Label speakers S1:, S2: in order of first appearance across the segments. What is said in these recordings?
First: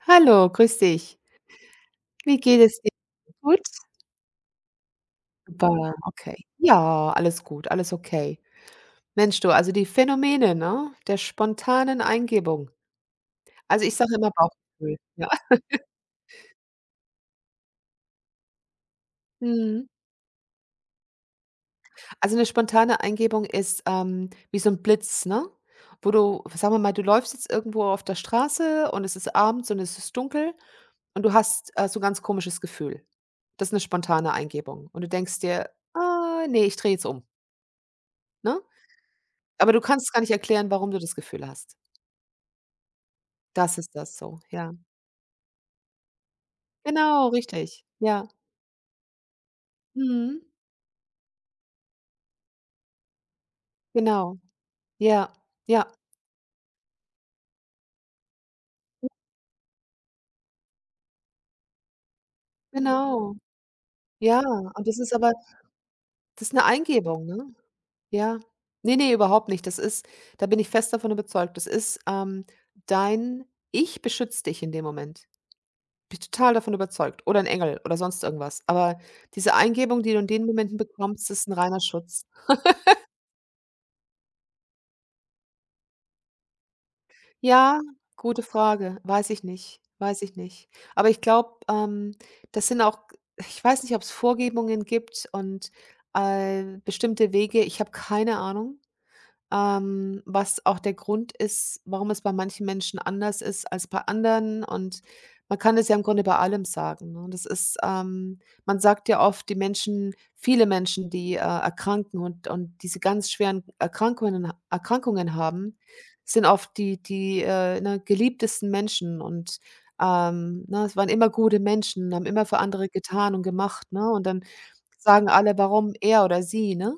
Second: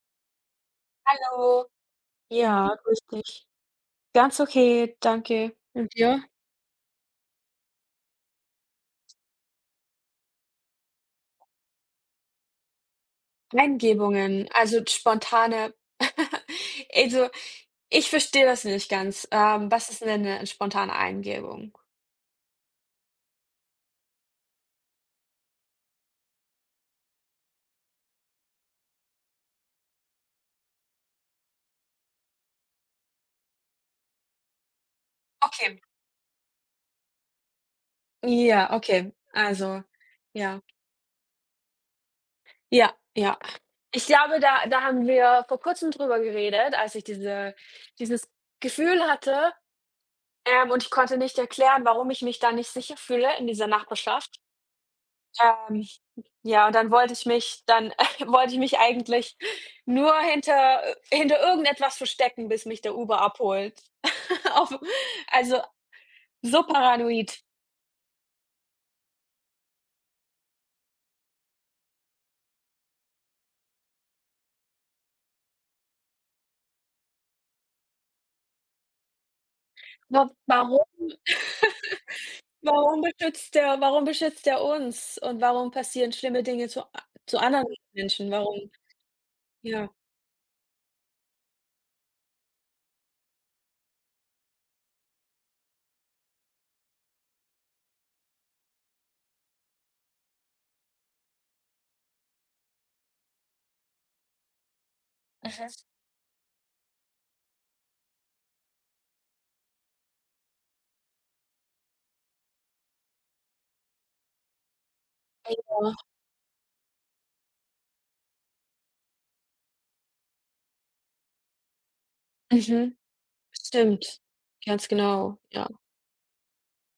S1: Hallo, grüß dich.
S2: Hallo.
S1: Wie geht
S2: Ja,
S1: es dir?
S2: grüß dich.
S1: Gut?
S2: Ganz okay, danke. Und
S1: Super,
S2: dir?
S1: okay. Ja, alles gut, alles okay. Mensch du, also die Phänomene, ne, der spontanen Eingebung. Also, ich sage immer
S2: Eingebungen, also
S1: Bauchgefühl, ja.
S2: spontane also, ich verstehe das nicht ganz.
S1: Mhm.
S2: Was ist denn eine spontane Eingebung?
S1: Also, eine spontane Eingebung ist, wie so ein Blitz, ne? Wo du, sagen wir mal, du läufst jetzt irgendwo auf der Straße und es ist abends und es ist dunkel und du hast, so 'n ganz komisches Gefühl. Das ist eine spontane Eingebung und du denkst dir:
S2: Okay.
S1: „Ah, ne, ich drehe jetzt um“, ne?
S2: Ja, okay.
S1: Aber du
S2: Also,
S1: kannst gar nicht
S2: ja.
S1: erklären, warum du das Gefühl hast.
S2: Ja, ja.
S1: Das ist
S2: Ich
S1: das
S2: glaube,
S1: so,
S2: da
S1: ja.
S2: da haben wir vor Kurzem drüber geredet, als ich
S1: Genau,
S2: diese
S1: richtig. Ja.
S2: dieses Gefühl hatte,
S1: Mhm.
S2: und ich konnte nicht erklären, warum ich mich da nicht sicher fühle in dieser
S1: Genau.
S2: Nachbarschaft.
S1: Ja, ja,
S2: Ähm Ja, und dann wollte ich mich dann wollte ich mich eigentlich nur hinter hinter irgendetwas verstecken, bis mich der Uber
S1: genau.
S2: abholt.
S1: Ja,
S2: Auf
S1: und das ist aber
S2: Also,
S1: das ist
S2: so
S1: 'ne Eingebung,
S2: paranoid.
S1: ne? Ja. Ne, ne, überhaupt nicht. Das ist da bin ich fest davon überzeugt. Das ist, dein Ich beschützt dich in dem Moment. Bin total davon überzeugt, oder 'n Engel oder sonst irgendwas. Aber diese Eingebung, die du in
S2: Wa
S1: den Momenten
S2: Warum
S1: bekommst, ist 'n reiner Schutz.
S2: warum beschützt der uns und warum passieren schlimme Dinge zu a zu anderen
S1: Ja,
S2: Menschen?
S1: gute
S2: Warum?
S1: Frage. Weiß ich nicht,
S2: Ja.
S1: weiß ich nicht. Aber ich glaube, das sind auch ich weiß nicht, ob es Vorgebungen gibt und, bestimmte Wege. Ich habe keine Ahnung. Was auch der Grund ist, warum es bei manchen Menschen anders ist als bei anderen. Und man
S2: Mhm.
S1: kann es ja im Grunde bei allem sagen, ne? Das ist, man sagt ja oft, die Menschen viele Menschen, die, erkranken und diese ganz schweren Erkrankungen haben,
S2: Ja.
S1: sind oft die ne, geliebtesten Menschen. Und, ne, es waren immer gute Menschen, haben immer für andere
S2: Mhm.
S1: getan und gemacht, ne?
S2: Stimmt.
S1: Und dann
S2: Ganz
S1: sagen
S2: genau.
S1: alle:
S2: Ja.
S1: „Warum er oder sie“, ne?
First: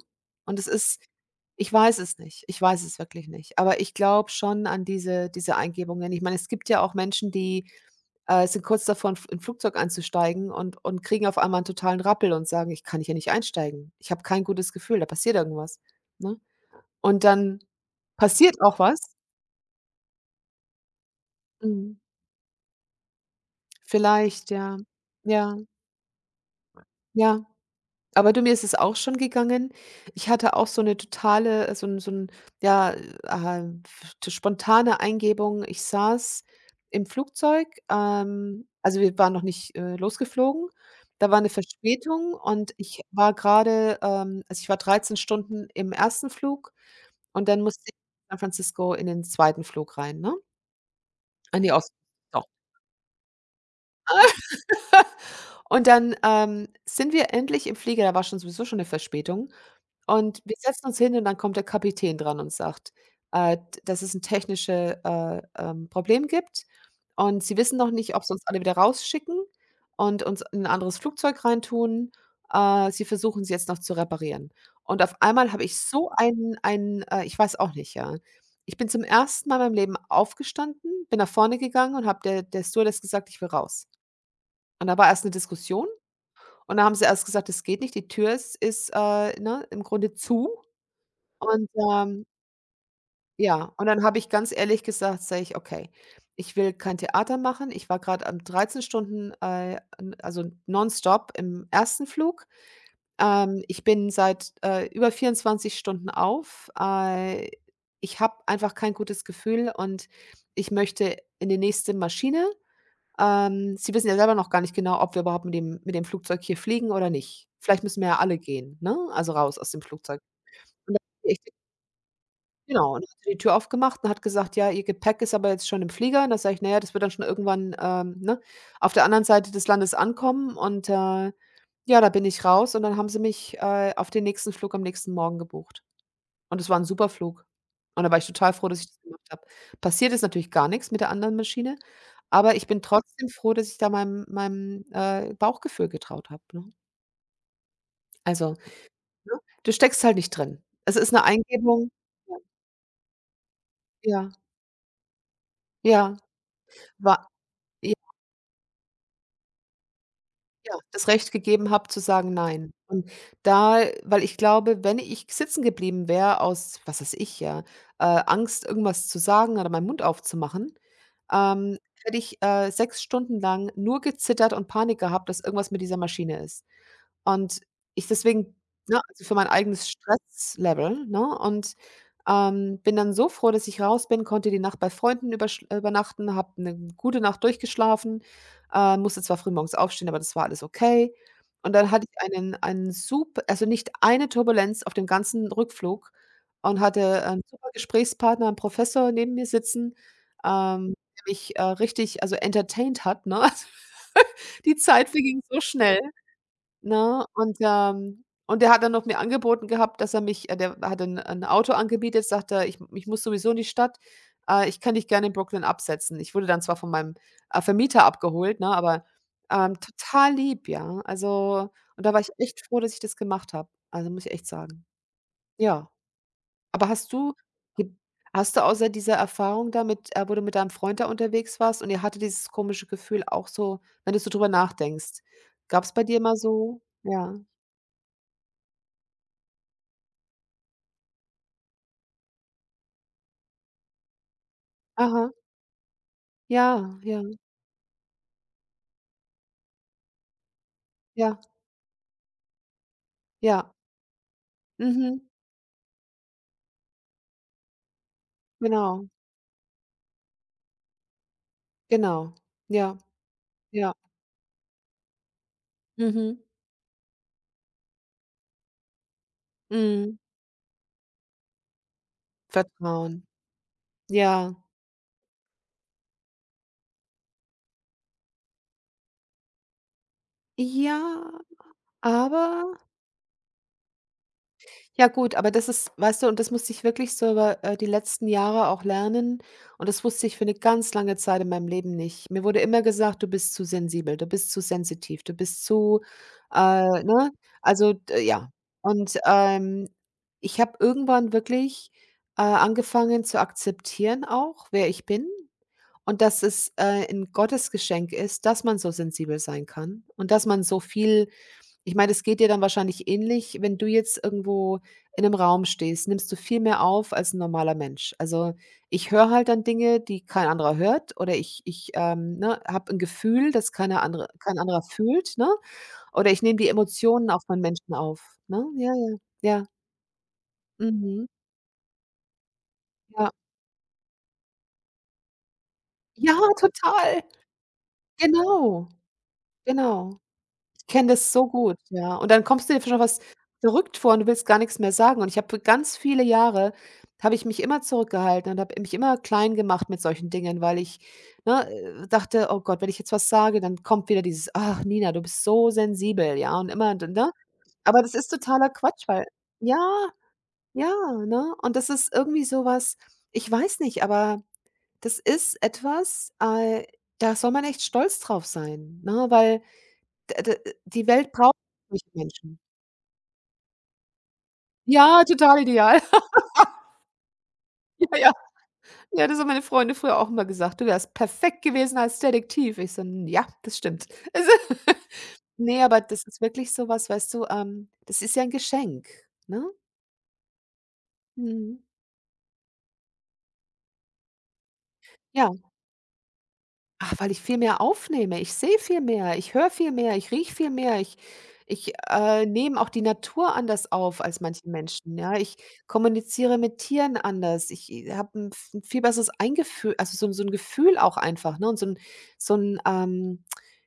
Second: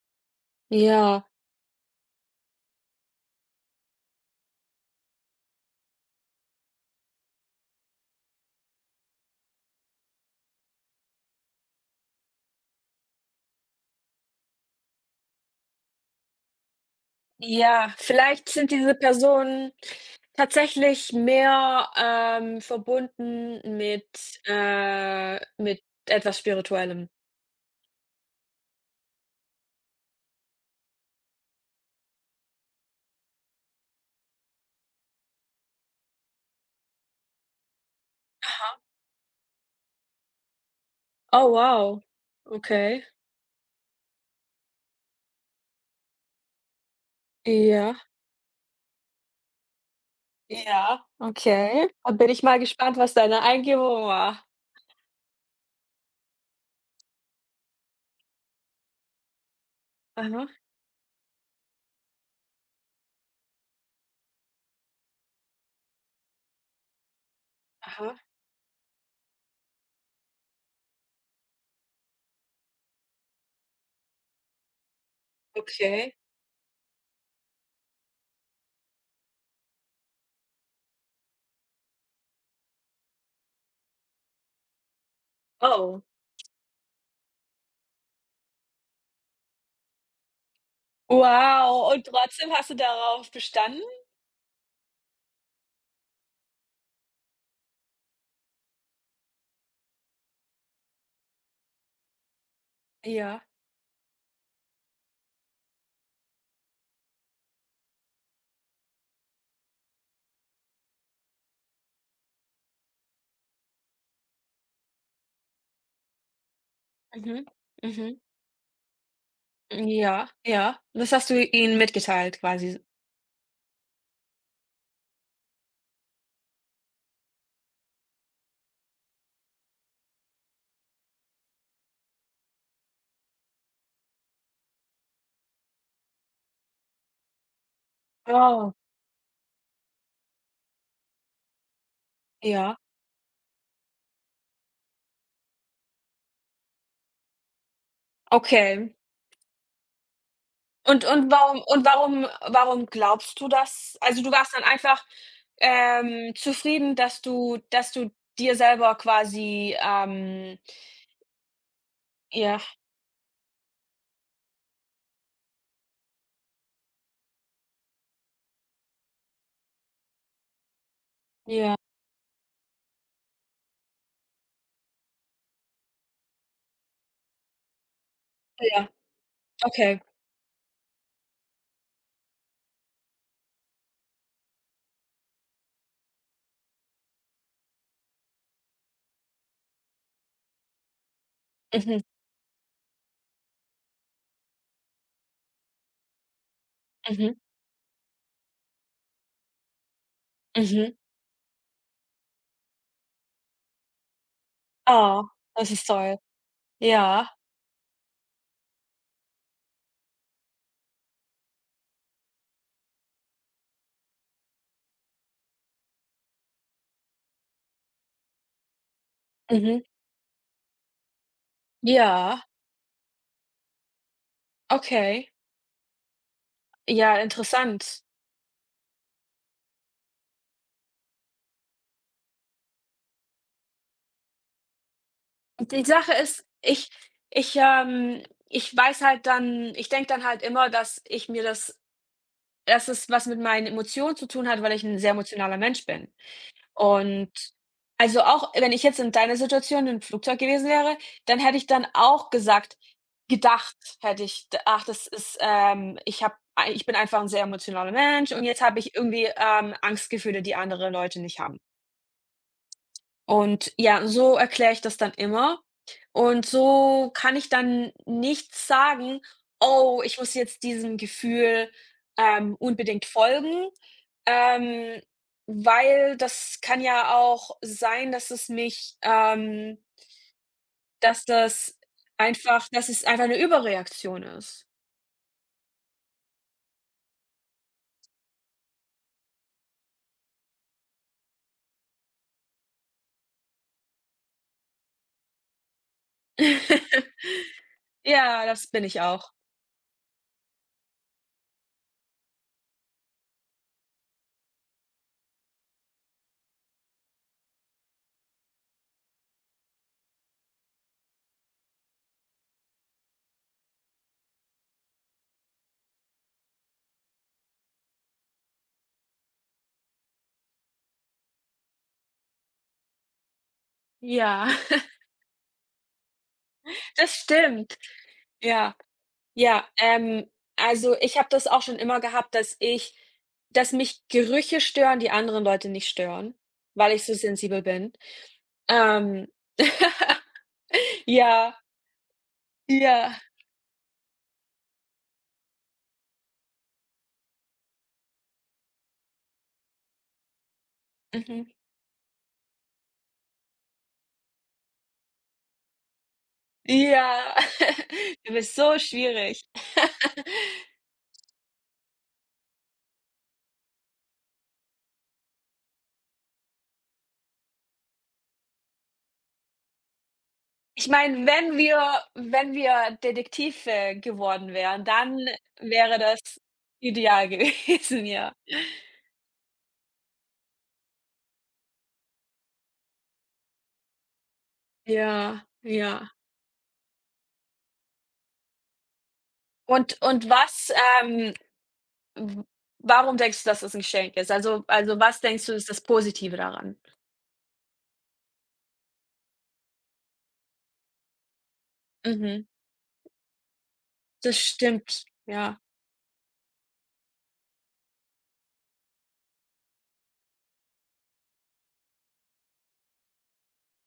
S1: Und es ist
S2: Ja.
S1: ich weiß es nicht. Ich weiß es wirklich nicht. Aber ich glaube schon an diese Eingebungen. Ich meine, es gibt ja auch Menschen, die, sind kurz davor, in 'n Flugzeug einzusteigen und kriegen auf einmal einen totalen Rappel und sagen: „Ich kann hier nicht einsteigen. Ich habe kein gutes Gefühl, da passiert irgendwas“, ne? Und dann
S2: Ja, vielleicht
S1: passiert
S2: sind
S1: auch
S2: diese
S1: was.
S2: Personen tatsächlich mehr,
S1: Mhm.
S2: verbunden
S1: Vielleicht, ja. Ja,
S2: mit etwas Spirituellem.
S1: ja. Aber du, mir ist es auch schon gegangen. Ich hatte auch so eine totale so ein, so 'n, ja, t spontane Eingebung. Ich saß im Flugzeug,
S2: Aha.
S1: also, wir waren noch nicht, losgeflogen. Da war
S2: Oh
S1: eine
S2: wow,
S1: Verspätung und ich
S2: okay.
S1: war gerade, also, ich war 13 Stunden im ersten Flug und dann musste ich
S2: Ja,
S1: in San Francisco in den zweiten Flug rein, ne?
S2: ja,
S1: An die aus
S2: okay. Da bin ich
S1: doch.
S2: mal gespannt, was deine Eingebung war.
S1: Und dann, sind wir endlich im Flieger, da war schon sowieso schon eine Verspätung. Und
S2: Aha,
S1: wir setzen uns hin und dann kommt der Kapitän dran und sagt, d dass es ein technisches Problem gibt und sie wissen noch nicht,
S2: aha,
S1: ob sie uns alle wieder rausschicken und uns in 'n anderes Flugzeug reintun. Sie versuchen es jetzt noch zu reparieren. Und auf einmal habe ich so
S2: okay.
S1: einen, ich weiß auch nicht, ja. Ich bin zum ersten Mal in meinem Leben aufgestanden, bin nach vorne gegangen und habe der Stewardess gesagt: „Ich will raus.“ Und da war erst eine Diskussion
S2: Oh,
S1: und da haben sie erst gesagt: es geht nicht, die Tür ist, ne, im Grunde zu.“ Und,
S2: wow. Und trotzdem hast du darauf
S1: ja,
S2: bestanden?
S1: und dann habe ich ganz ehrlich gesagt, sage ich: „Okay, ich will kein Theater machen.“ Ich war gerade am 13 Stunden, n also nonstop im ersten Flug.
S2: Ja.
S1: Ich bin seit, über 24 Stunden auf. Ich habe einfach kein gutes Gefühl und ich möchte in die nächste Maschine. Sie wissen ja selber noch gar nicht genau, ob wir überhaupt mit dem Flugzeug hier fliegen oder
S2: Mhm.
S1: nicht. Vielleicht müssen wir ja
S2: Mhm.
S1: alle gehen, ne, also raus aus dem Flugzeug.
S2: Ja, ja. Das hast du ihnen mitgeteilt quasi?
S1: Genau, und hat die Tür aufgemacht und hat gesagt: „Ja, ihr Gepäck ist aber jetzt schon im Flieger.“ Und da sage ich: naja, das wird dann schon irgendwann, ne, auf der anderen Seite des Landes ankommen.“ Und, ja, da bin ich raus und dann haben sie mich, auf den nächsten Flug am nächsten Morgen gebucht. Und es war ein super Flug. Und da war ich total froh,
S2: Oh,
S1: dass ich das gemacht habe. Passiert ist natürlich gar nichts mit der anderen Maschine, aber ich
S2: ja.
S1: bin trotzdem froh, dass ich da meinem Bauchgefühl getraut habe, ne? Also,
S2: Okay.
S1: ne, du steckst halt nicht drin. Es
S2: Und
S1: ist eine Eingebung.
S2: warum warum glaubst du das? Also,
S1: Ja,
S2: du warst dann einfach,
S1: ja,
S2: zufrieden, dass
S1: war ja.
S2: du dir selber quasi,
S1: Ja, das Recht gegeben habe zu sagen:
S2: ja,
S1: „Nein.“ Und da weil ich glaube, wenn ich sitzen geblieben wäre aus, was weiß ich, ja, Angst, irgendwas zu sagen oder meinen Mund aufzumachen,
S2: ja,
S1: ähm, hätte ich, 6 Stunden lang nur gezittert und Panik gehabt, dass irgendwas mit dieser Maschine ist. Und ich deswegen
S2: ja,
S1: ne, also für mein eigenes
S2: okay.
S1: Stresslevel, ne, und, bin dann so froh, dass ich raus bin, konnte die Nacht bei Freunden übersch übernachten, habe eine gute Nacht durchgeschlafen, musste zwar frühmorgens aufstehen, aber das war alles okay. Und dann
S2: Mhm,
S1: hatte ich einen sup also nicht eine Turbulenz auf dem ganzen Rückflug und hatte
S2: mhm,
S1: 'n super Gesprächspartner, einen Professor neben mir sitzen,
S2: mhm.
S1: der mich, richtig, also entertained hat, ne? Die Zeit
S2: Oh,
S1: verging so
S2: das ist
S1: schnell.
S2: toll.
S1: Ne?
S2: Ja,
S1: Und der hat dann noch mir angeboten gehabt, dass er mich der hat ein 'n Auto angebietet, sagt er: „Ich muss sowieso in die Stadt, ich kann dich gerne in Brooklyn absetzen.“ Ich wurde dann zwar von meinem, Vermieter abgeholt, ne, aber,
S2: mhm,
S1: total lieb, ja. Also, und da war ich
S2: ja,
S1: echt froh, dass ich das gemacht habe. Also, muss ich echt sagen.
S2: okay.
S1: Ja. Aber hast
S2: Ja,
S1: du gib
S2: interessant.
S1: hast du außer dieser Erfahrung damit, mit wo du mit deinem Freund da unterwegs warst und ihr hatte dieses komische Gefühl, auch so, wenn du so drüber nachdenkst, gab
S2: Die
S1: es bei
S2: Sache
S1: dir mal
S2: ist,
S1: so, ja?
S2: ich, ähm ich weiß halt dann ich denke dann halt immer, dass ich mir das dass es was mit meinen Emotionen zu tun hat, weil ich 'n sehr
S1: Aha,
S2: emotionaler Mensch bin.
S1: ja, ja,
S2: Und also, auch wenn ich jetzt in deiner Situation im Flugzeug gewesen wäre, dann
S1: ja,
S2: hätte ich dann auch gesagt
S1: ja.
S2: gedacht hätte ich, d ach, das
S1: Mhm.
S2: ist, ich habe ei ich bin einfach 'n sehr emotionaler Mensch und jetzt habe ich
S1: Genau,
S2: irgendwie, Angstgefühle, die andere Leute nicht haben.
S1: genau. Ja,
S2: Und
S1: ja.
S2: ja, so erkläre ich das dann immer.
S1: Mhm.
S2: Und so kann ich dann nicht sagen: „Oh,
S1: Mhm.
S2: ich muss jetzt diesem Gefühl, unbedingt
S1: Vertrauen.
S2: folgen“,
S1: Ja.
S2: ähm, weil das kann ja auch sein, dass
S1: Ja,
S2: das
S1: aber
S2: dass es einfach eine Überreaktion ist.
S1: ja gut, aber das ist, weißt du, und das musste ich wirklich so über, die letzten Jahre auch lernen. Und das wusste ich für eine ganz lange Zeit in meinem Leben nicht. Mir wurde immer gesagt: „Du bist zu sensibel, du bist zu sensitiv, du bist zu“ ne? Also, d
S2: Ja,
S1: ja.
S2: das bin ich
S1: Und,
S2: auch.
S1: ich habe irgendwann wirklich, angefangen zu akzeptieren auch, wer ich bin, und dass es, 'n Gottesgeschenk ist, dass man so sensibel sein kann und dass man so viel ich meine, es geht dir dann wahrscheinlich ähnlich, wenn du jetzt irgendwo in einem Raum stehst, nimmst du viel mehr auf als 'n normaler Mensch. Also, ich höre halt dann Dinge, die kein anderer hört, oder ich, ne, habe ein Gefühl, das
S2: Ja,
S1: kein anderer fühlt, ne? Oder ich nehme die
S2: das
S1: Emotionen auch von
S2: stimmt.
S1: Menschen auf, ne?
S2: Ja.
S1: Ja, ja, ja.
S2: Ja, also, ich
S1: Mhm.
S2: habe das auch schon immer gehabt,
S1: Ja.
S2: dass mich Gerüche stören, die anderen Leute nicht stören,
S1: Ja,
S2: weil ich so
S1: total.
S2: sensibel bin.
S1: Genau,
S2: Ähm,
S1: genau. Kenne das so
S2: ja,
S1: gut, ja. Und dann kommst du dir schon
S2: ja,
S1: was verrückt vor und du willst gar nichts mehr sagen. Und ich habe ganz viele Jahre habe ich mich immer zurückgehalten und habe mich immer klein gemacht mit solchen Dingen, weil ich,
S2: mhm,
S1: ne, dachte: „Oh Gott, wenn ich jetzt was sage, dann kommt wieder dieses: ‚Ach Nina, du bist so sensibel'“, ja, und immer, ne?
S2: ja.
S1: Aber das ist
S2: Du bist
S1: totaler
S2: so
S1: Quatsch, weil
S2: schwierig.
S1: ja, ja, ne? Und das ist irgendwie so was ich weiß nicht, aber das ist etwas, da soll man echt stolz drauf sein, ne, weil D d
S2: Ich
S1: die
S2: meine,
S1: Welt braucht
S2: wenn wir
S1: solche
S2: wenn
S1: Menschen.
S2: wir Detektive geworden wären,
S1: Ja,
S2: dann
S1: total
S2: wäre
S1: ideal.
S2: das ideal gewesen,
S1: Ja, ja.
S2: ja.
S1: Ja, das haben meine Freunde früher auch immer gesagt: „Du wärst perfekt gewesen als Detektiv.“ Ich so: „N ja, das stimmt.“ Also,
S2: Ja,
S1: ne, aber
S2: ja.
S1: das ist wirklich so was, weißt du, das ist ja 'n Geschenk, ne?
S2: Und was, ähm
S1: Mhm.
S2: W warum denkst du, dass das 'n Geschenk ist? Also, was denkst
S1: Ja.
S2: du, ist das Positive daran?
S1: Ach, weil ich viel mehr aufnehme. Ich sehe viel mehr, ich höre viel mehr, ich rieche viel mehr. Ich,
S2: Mhm,
S1: nehme auch die Natur anders auf
S2: das
S1: als manche
S2: stimmt,
S1: Menschen, ja. Ich
S2: ja.
S1: kommuniziere mit Tieren anders. Ich, habe 'n v viel besseres Eingefühl, also, so ein so 'n Gefühl auch einfach, ne, und so ein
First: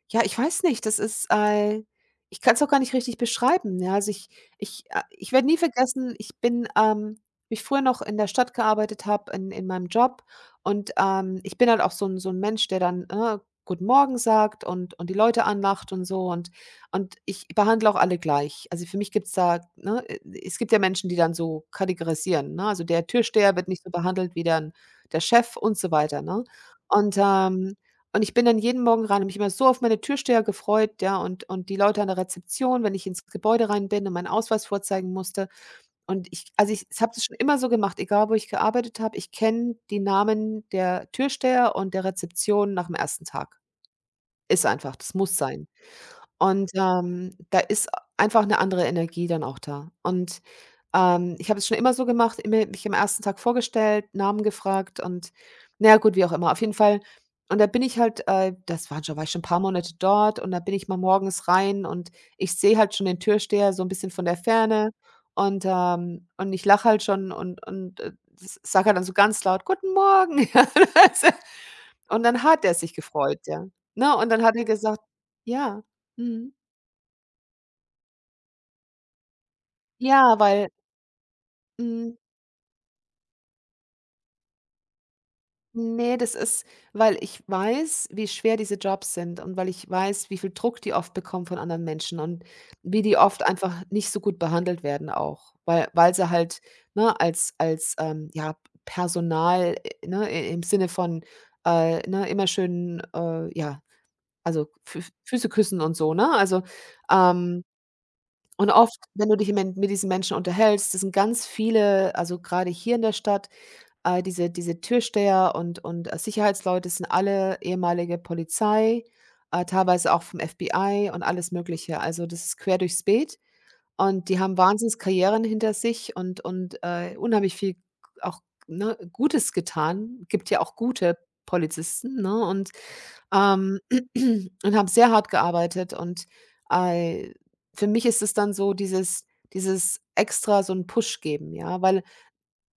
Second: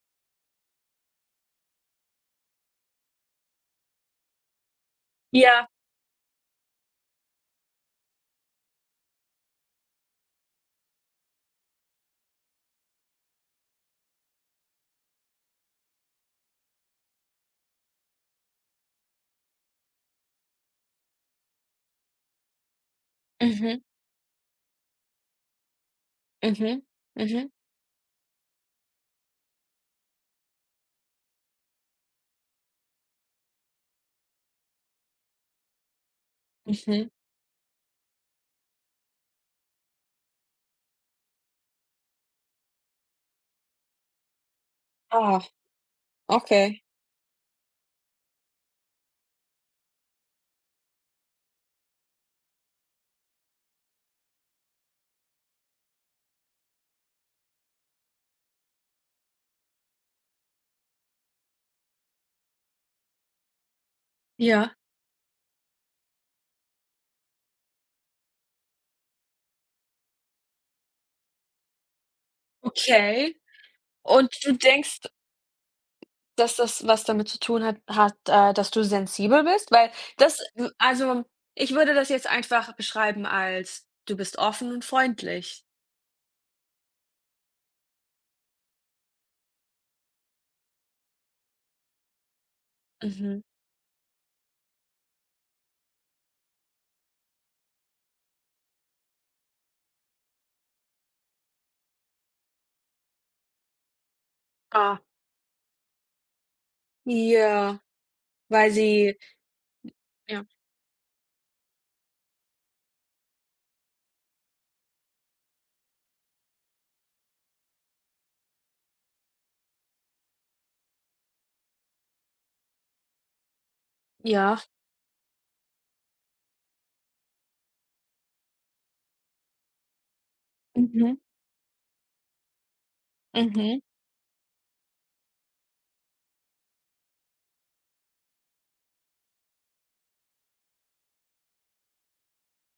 S1: ja, ich weiß nicht, das ist, ich kann es auch gar nicht richtig beschreiben, ja. Also, ich, ich werde nie
S2: Ja.
S1: vergessen, ich bin, wie ich früher noch in der Stadt gearbeitet habe, in meinem Job, und, ich bin halt auch so ein Mensch, der dann, ne, guten Morgen sagt und die Leute anlacht und so, und ich behandle auch alle gleich. Also, für mich gibt es da ne, es gibt ja Menschen, die dann so kategorisieren, ne? Also, der Türsteher wird nicht
S2: Mhm,
S1: so behandelt wie dann der Chef und so weiter, ne?
S2: mhm,
S1: Und,
S2: mhm,
S1: ähm und ich bin dann jeden Morgen rein, habe mich immer so auf meine Türsteher gefreut, ja, und die Leute an der Rezeption, wenn ich ins Gebäude rein bin und meinen Ausweis vorzeigen musste. Und ich
S2: mhm.
S1: habe das schon immer so gemacht, egal wo ich gearbeitet habe, ich kenne die Namen der Türsteher und der Rezeption nach dem ersten Tag. Ist einfach, das muss
S2: Ah,
S1: sein. Und,
S2: okay.
S1: ähm, da ist einfach eine andere Energie dann auch da. Ich habe es schon immer so gemacht, immer mich am ersten Tag vorgestellt, Namen gefragt und na ja, gut, wie auch immer. Auf jeden Fall und da bin ich halt, das waren schon war ich schon ein paar Monate dort und da bin ich mal morgens rein und ich sehe halt schon den Türsteher so ein bisschen von der
S2: Ja,
S1: Ferne und und ich lache halt schon und sage halt dann so ganz laut: „Guten Morgen.“ Ja, also, und dann hat er sich
S2: okay.
S1: gefreut, ja, ne? Und
S2: Und
S1: dann
S2: du
S1: hat er gesagt
S2: denkst,
S1: ja. Mhm.
S2: dass das was damit zu tun hat, dass du sensibel bist? Weil
S1: Ja,
S2: das
S1: weil
S2: w also, ich würde das
S1: hm,
S2: jetzt einfach beschreiben als: Du bist offen und freundlich.
S1: ne, das ist weil ich weiß, wie schwer diese Jobs sind und weil ich weiß, wie viel Druck die oft bekommen von anderen Menschen und wie die
S2: Mhm.
S1: oft einfach nicht so gut behandelt werden auch, weil sie halt, ne, als ja, Personal, ne, i im Sinne von, ne, immer schön, ja, also
S2: Ah,
S1: Fü Füße küssen und so, ne? Also, ähm,
S2: ja. Weil
S1: und oft,
S2: sie
S1: wenn du dich mit diesen Menschen
S2: ja.
S1: unterhältst, das sind ganz viele, also grade hier in der Stadt. Diese Türsteher und Sicherheitsleute sind alle ehemalige Polizei, teilweise auch vom FBI und alles Mögliche. Also, das ist quer durchs Beet und die
S2: Ja,
S1: haben Wahnsinnskarrieren hinter sich und unheimlich viel auch, ne, Gutes getan. Gibt ja auch gute
S2: mhm,
S1: Polizisten, ne, und, ähm
S2: mhm.
S1: und haben sehr hart gearbeitet und, äh, für mich ist es dann so dieses extra so einen Push geben, ja, weil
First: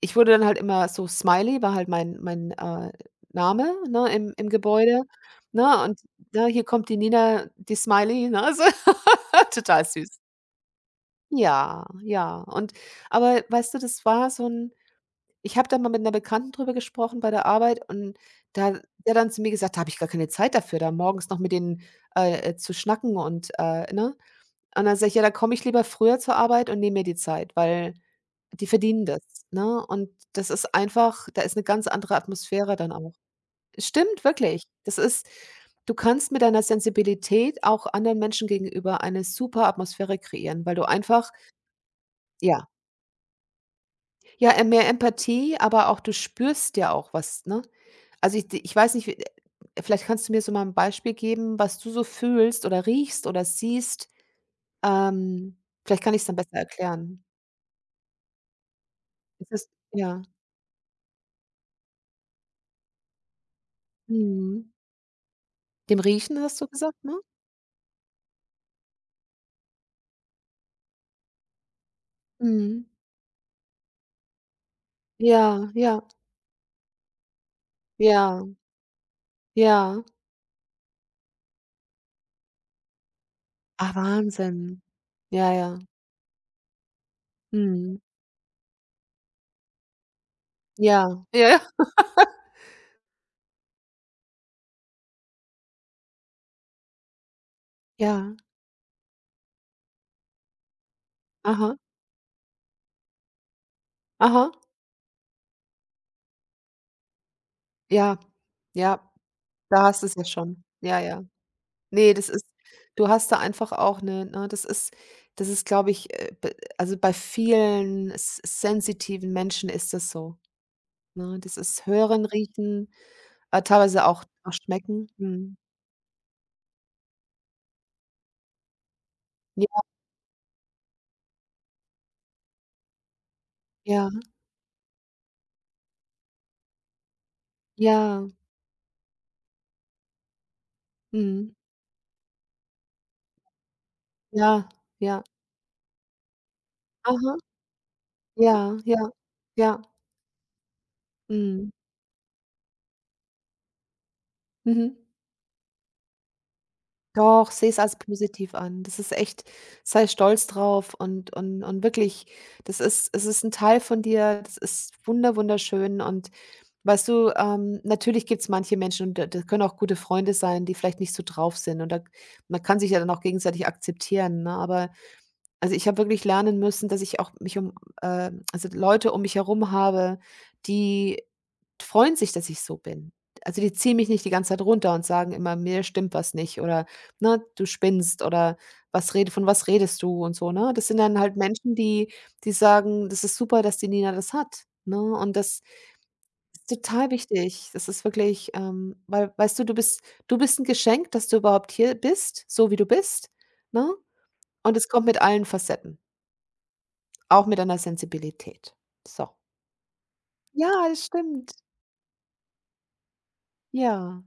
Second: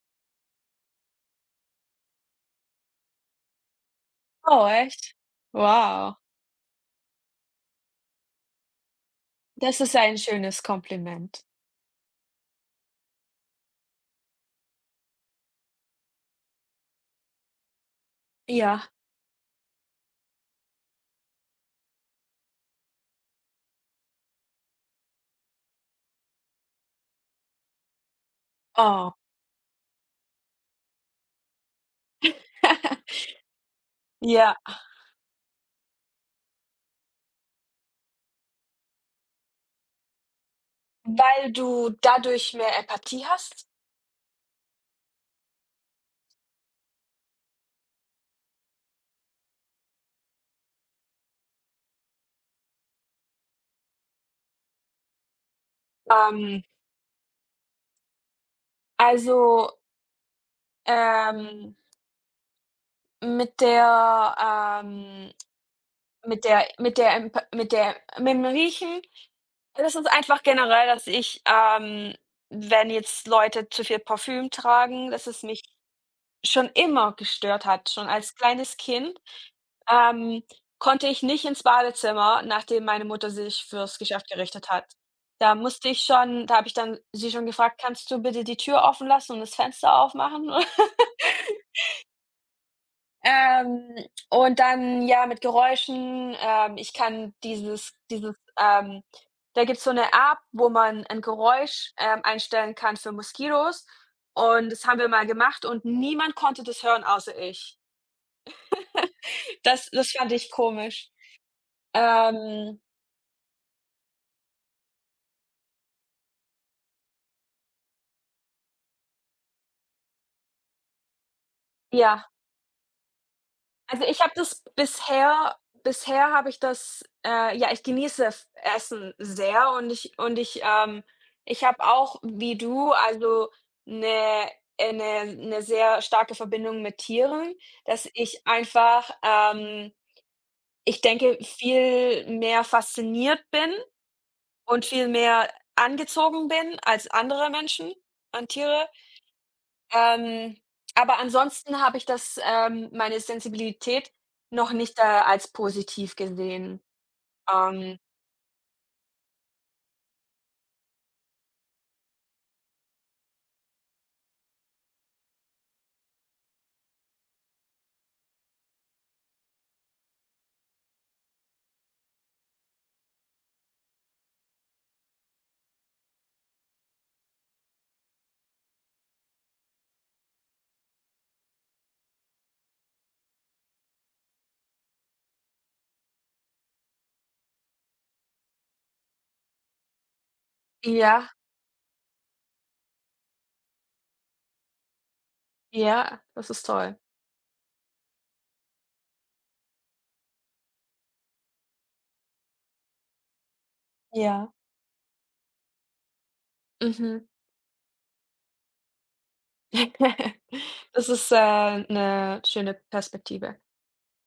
S1: ich wurde dann halt immer so Smiley, war halt mein Name, ne, im
S2: Oh,
S1: Gebäude,
S2: echt?
S1: ne? Und,
S2: Wow,
S1: ne, hier kommt die Nina, die Smiley, ne? So
S2: das
S1: total
S2: ist
S1: süß.
S2: ein schönes Kompliment.
S1: Ja, ja. Und aber weißt du, das war so ein ich habe da mal mit einer Bekannten drüber gesprochen bei der Arbeit und da
S2: Ja,
S1: der dann zu mir gesagt: „Da habe ich gar keine Zeit dafür, da morgens noch mit denen, zu schnacken. Ne? Und dann sage ich: „Ja, da komme ich lieber früher zur Arbeit und nehme mir die Zeit, weil die verdienen
S2: oh.
S1: das, ne?“ Und das ist einfach da ist eine ganz andere Atmosphäre dann auch. Stimmt,
S2: Ja,
S1: wirklich. Das ist du kannst mit deiner Sensibilität auch anderen Menschen gegenüber eine super Atmosphäre kreieren, weil du einfach
S2: weil du dadurch
S1: ja,
S2: mehr Empathie hast?
S1: ja, mehr Empathie, aber auch du spürst ja auch was, ne? Also, ich weiß nicht, wie vielleicht kannst du mir so mal ein Beispiel geben, was du so fühlst oder riechst oder siehst? Ähm, Vielleicht kann ich es dann besser
S2: Ähm,
S1: erklären. Ist es
S2: also,
S1: ja.
S2: ähm, mit der
S1: Mhm.
S2: ähm,
S1: Dem Riechen
S2: mit
S1: hast du
S2: der mit
S1: gesagt, ne?
S2: der Emp mit der mit dem Riechen das ist einfach generell, dass ich,
S1: Mhm.
S2: wenn jetzt Leute zu viel Parfüm tragen, dass es mich
S1: Ja, ja,
S2: schon immer gestört hat, schon als
S1: ja,
S2: kleines Kind,
S1: ja.
S2: ähm, konnte ich nicht ins Badezimmer, nachdem meine Mutter sich
S1: Ah,
S2: fürs Geschäft gerichtet
S1: Wahnsinn.
S2: hat.
S1: Ja,
S2: Da
S1: ja.
S2: musste ich schon da habe ich dann sie schon gefragt:
S1: Mhm.
S2: „Kannst du bitte die Tür offen lassen und das Fenster aufmachen?“
S1: Ja, ja, ja,
S2: Ähm, und dann, ja, mit Geräuschen, ich kann dieses
S1: ja.
S2: dieses, da gibt's so eine App, wo man ein
S1: Aha,
S2: Geräusch, einstellen kann für Moskitos
S1: aha.
S2: und das haben wir mal gemacht und niemand konnte das hören außer ich.
S1: Ja, ja, da
S2: Das
S1: hast
S2: das
S1: du's ja
S2: fand ich
S1: schon. Ja,
S2: komisch.
S1: ja. Ne, das ist
S2: Ähm,
S1: du hast da einfach auch 'ne ne, das ist, glaube ich, b also, bei vielen s sensitiven Menschen ist das so, ne? Das ist hören,
S2: ja,
S1: riechen, teilweise
S2: also, ich
S1: auch
S2: habe
S1: auch
S2: das
S1: schmecken.
S2: bisher
S1: Mhm.
S2: bisher habe ich das ja, ich genieße F Essen sehr
S1: Ja,
S2: und ich, ich habe auch wie du, also,
S1: ja,
S2: 'ne 'ne sehr starke Verbindung mit Tieren, dass
S1: ja.
S2: ich einfach, ich denke,
S1: Mhm.
S2: viel mehr fasziniert bin
S1: Ja,
S2: und viel
S1: ja.
S2: mehr angezogen bin als
S1: Aha.
S2: andere Menschen an
S1: Ja,
S2: Tiere.
S1: ja, ja.
S2: Ähm, aber
S1: Mhm.
S2: ansonsten habe ich das meine Sensibilität noch
S1: Mhm.
S2: nicht, als positiv gesehen.
S1: Doch, sehe es als
S2: Ähm,
S1: positiv an. Das ist echt sei stolz drauf und und wirklich, das ist es ist ein Teil von dir, das ist wunder wunderschön und weißt du, natürlich gibt es manche Menschen und da können auch gute Freunde sein, die vielleicht nicht so drauf sind und da man kann sich ja dann auch gegenseitig akzeptieren, ne? Aber also, ich habe wirklich lernen müssen, dass ich auch mich um, also, Leute um mich herum habe, die freuen sich, dass ich so bin. Also, die ziehen mich nicht die ganze Zeit runter und sagen immer: „Mir stimmt was nicht“ oder, ne: „Du spinnst“ oder „Was rede von was redest du“ und so, ne? Das sind dann
S2: ja,
S1: halt Menschen, die die sagen: „Das ist super, dass die Nina das hat“, ne? Und das
S2: ja, das ist
S1: ist
S2: toll.
S1: total wichtig. Das ist wirklich, weil, weißt du, du bist ein Geschenk, dass du überhaupt hier bist, so wie du bist, ne?
S2: Ja.
S1: Und es kommt mit allen Facetten.
S2: Mhm.
S1: Auch mit einer Sensibilität. So. Ja, das
S2: Das ist,
S1: stimmt.
S2: 'ne schöne Perspektive.
S1: Ja.